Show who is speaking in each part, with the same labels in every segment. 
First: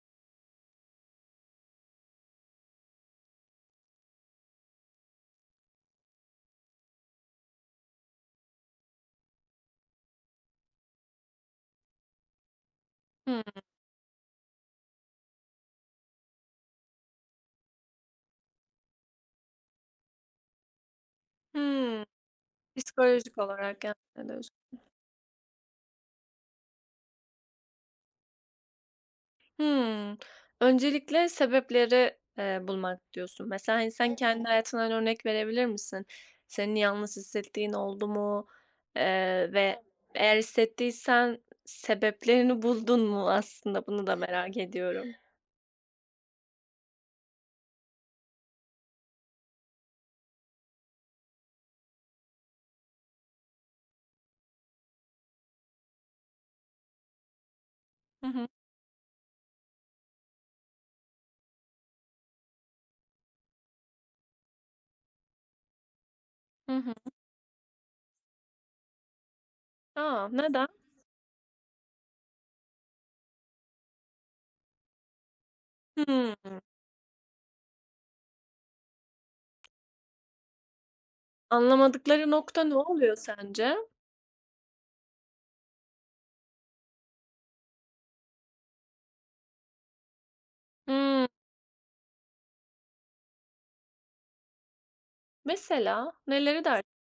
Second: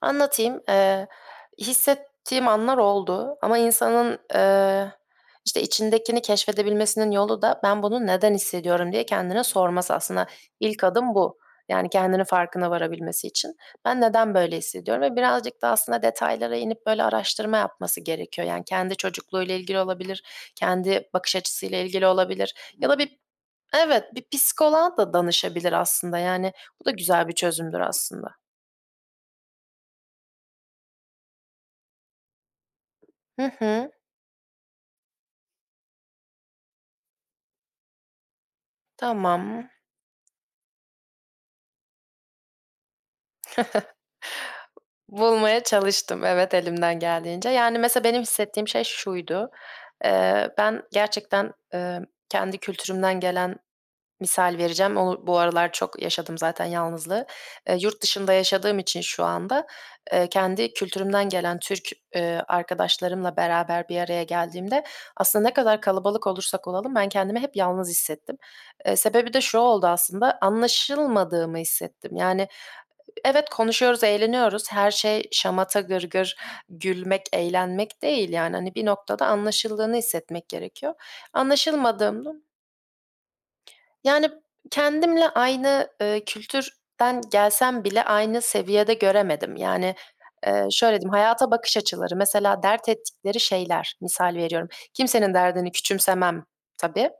Speaker 1: Anlatayım, eee, hissettiğim anlar oldu ama insanın, eee, işte, içindekini keşfedebilmesinin yolu da, "Ben bunu neden hissediyorum?" diye kendine sorması. Aslında ilk adım bu, yani, kendinin farkına varabilmesi
Speaker 2: Hımm.
Speaker 1: için. Ben neden böyle hissediyorum ve birazcık da aslında detaylara inip böyle araştırma yapması gerekiyor. Yani, kendi çocukluğuyla ilgili olabilir, kendi bakış açısıyla
Speaker 2: Hımm.
Speaker 1: ilgili olabilir ya da bir,
Speaker 2: Psikolojik olarak,
Speaker 1: evet, bir
Speaker 2: yani, diyorsun.
Speaker 1: psikoloğa da danışabilir aslında, yani bu da güzel bir çözümdür aslında.
Speaker 2: Hımm. Öncelikle, eee, sebepleri bulmak
Speaker 1: Hı
Speaker 2: diyorsun. Mesela, hani,
Speaker 1: hı.
Speaker 2: sen kendi hayatından örnek verebilir misin? Senin yalnız hissettiğin oldu mu? Eee,
Speaker 1: Tamam.
Speaker 2: ve eğer hissettiysen sebeplerini buldun mu? Aslında bunu da merak ediyorum.
Speaker 1: Bulmaya çalıştım, evet, elimden geldiğince. Yani, mesela, benim hissettiğim şey şuydu. Eee, ben gerçekten, eee, kendi kültürümden gelen, misal vereceğim, o bu aralar çok yaşadım zaten yalnızlığı. Eee, yurt
Speaker 2: Hı
Speaker 1: dışında
Speaker 2: hı.
Speaker 1: yaşadığım için şu anda, eee, kendi kültürümden gelen Türk, eee, arkadaşlarımla beraber bir araya geldiğimde aslında ne kadar kalabalık olursak
Speaker 2: Hı hı.
Speaker 1: olalım, ben kendimi hep yalnız hissettim. Eee, sebebi de şu oldu
Speaker 2: A,
Speaker 1: aslında,
Speaker 2: neden?
Speaker 1: anlaşılmadığımı hissettim, yani. Evet, konuşuyoruz, eğleniyoruz. Her şey şamata, gırgır,
Speaker 2: Hımm.
Speaker 1: gülmek, eğlenmek değil, yani. Hani, bir noktada anlaşıldığını hissetmek gerekiyor.
Speaker 2: Anlamadıkları
Speaker 1: Anlaşılmadığımda
Speaker 2: nokta ne oluyor sence?
Speaker 1: Yani, kendimle aynı, eee, kültürden gelsem bile aynı seviyede göremedim. Yani, eee, şöyle diyeyim:
Speaker 2: Hımm.
Speaker 1: Hayata bakış açıları, mesela, dert ettikleri şeyler, misal veriyorum. Kimsenin derdini
Speaker 2: Mesela,
Speaker 1: küçümsemem
Speaker 2: neleri de
Speaker 1: tabii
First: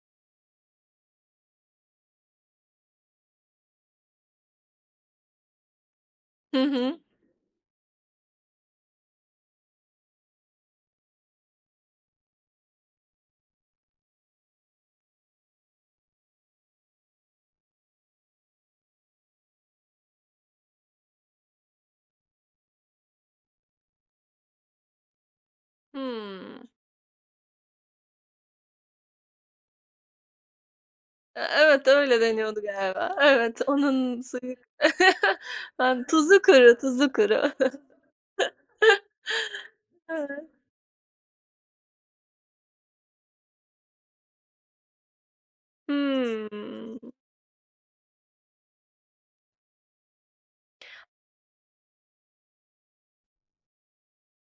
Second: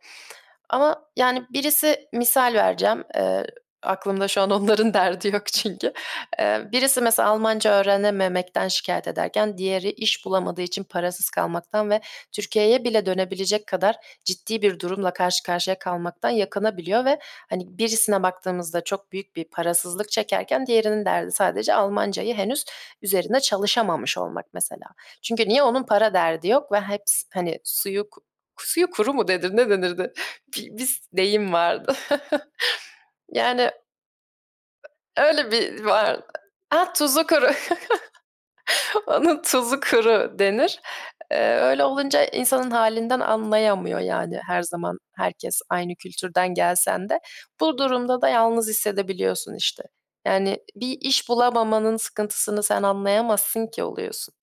Speaker 1: ama, yani, birisi, misal vereceğim, eee aklımda şu an onların derdi yok çünkü. Eee,
Speaker 2: Hı hı.
Speaker 1: birisi mesela, Almanca öğrenememekten şikâyet ederken, diğeri iş bulamadığı için parasız kalmaktan ve Türkiye'ye bile dönebilecek kadar ciddi bir durumla karşı karşıya kalmaktan yakınabiliyor ve, hani, birisine baktığımızda çok büyük bir parasızlık çekerken, diğerinin derdi sadece Almancayı henüz üzerine çalışamamış olmak, mesela. Çünkü niye? Onun para derdi
Speaker 2: Hımm.
Speaker 1: yok ve hepsi, hani, suyu, k suyu kuru mu denir, ne denirdi? Bir bir
Speaker 2: E,
Speaker 1: deyim
Speaker 2: evet
Speaker 1: vardı
Speaker 2: öyle deniyordu galiba. Evet,
Speaker 1: yani,
Speaker 2: onun suyu
Speaker 1: öyle bir var.
Speaker 2: tuzu kuru,
Speaker 1: A,
Speaker 2: tuzu
Speaker 1: tuzu kuru
Speaker 2: kuru.
Speaker 1: onun tuzu kuru denir. Eee, öyle olunca insanın halinden anlayamıyor. Yani, her zaman herkes aynı kültürden gelsen
Speaker 2: Hımm.
Speaker 1: de. Bu durumda da yalnız hissedebiliyorsun, işte. Yani, "Bir iş bulamamanın sıkıntısını sen anlayamazsın ki." oluyorsun.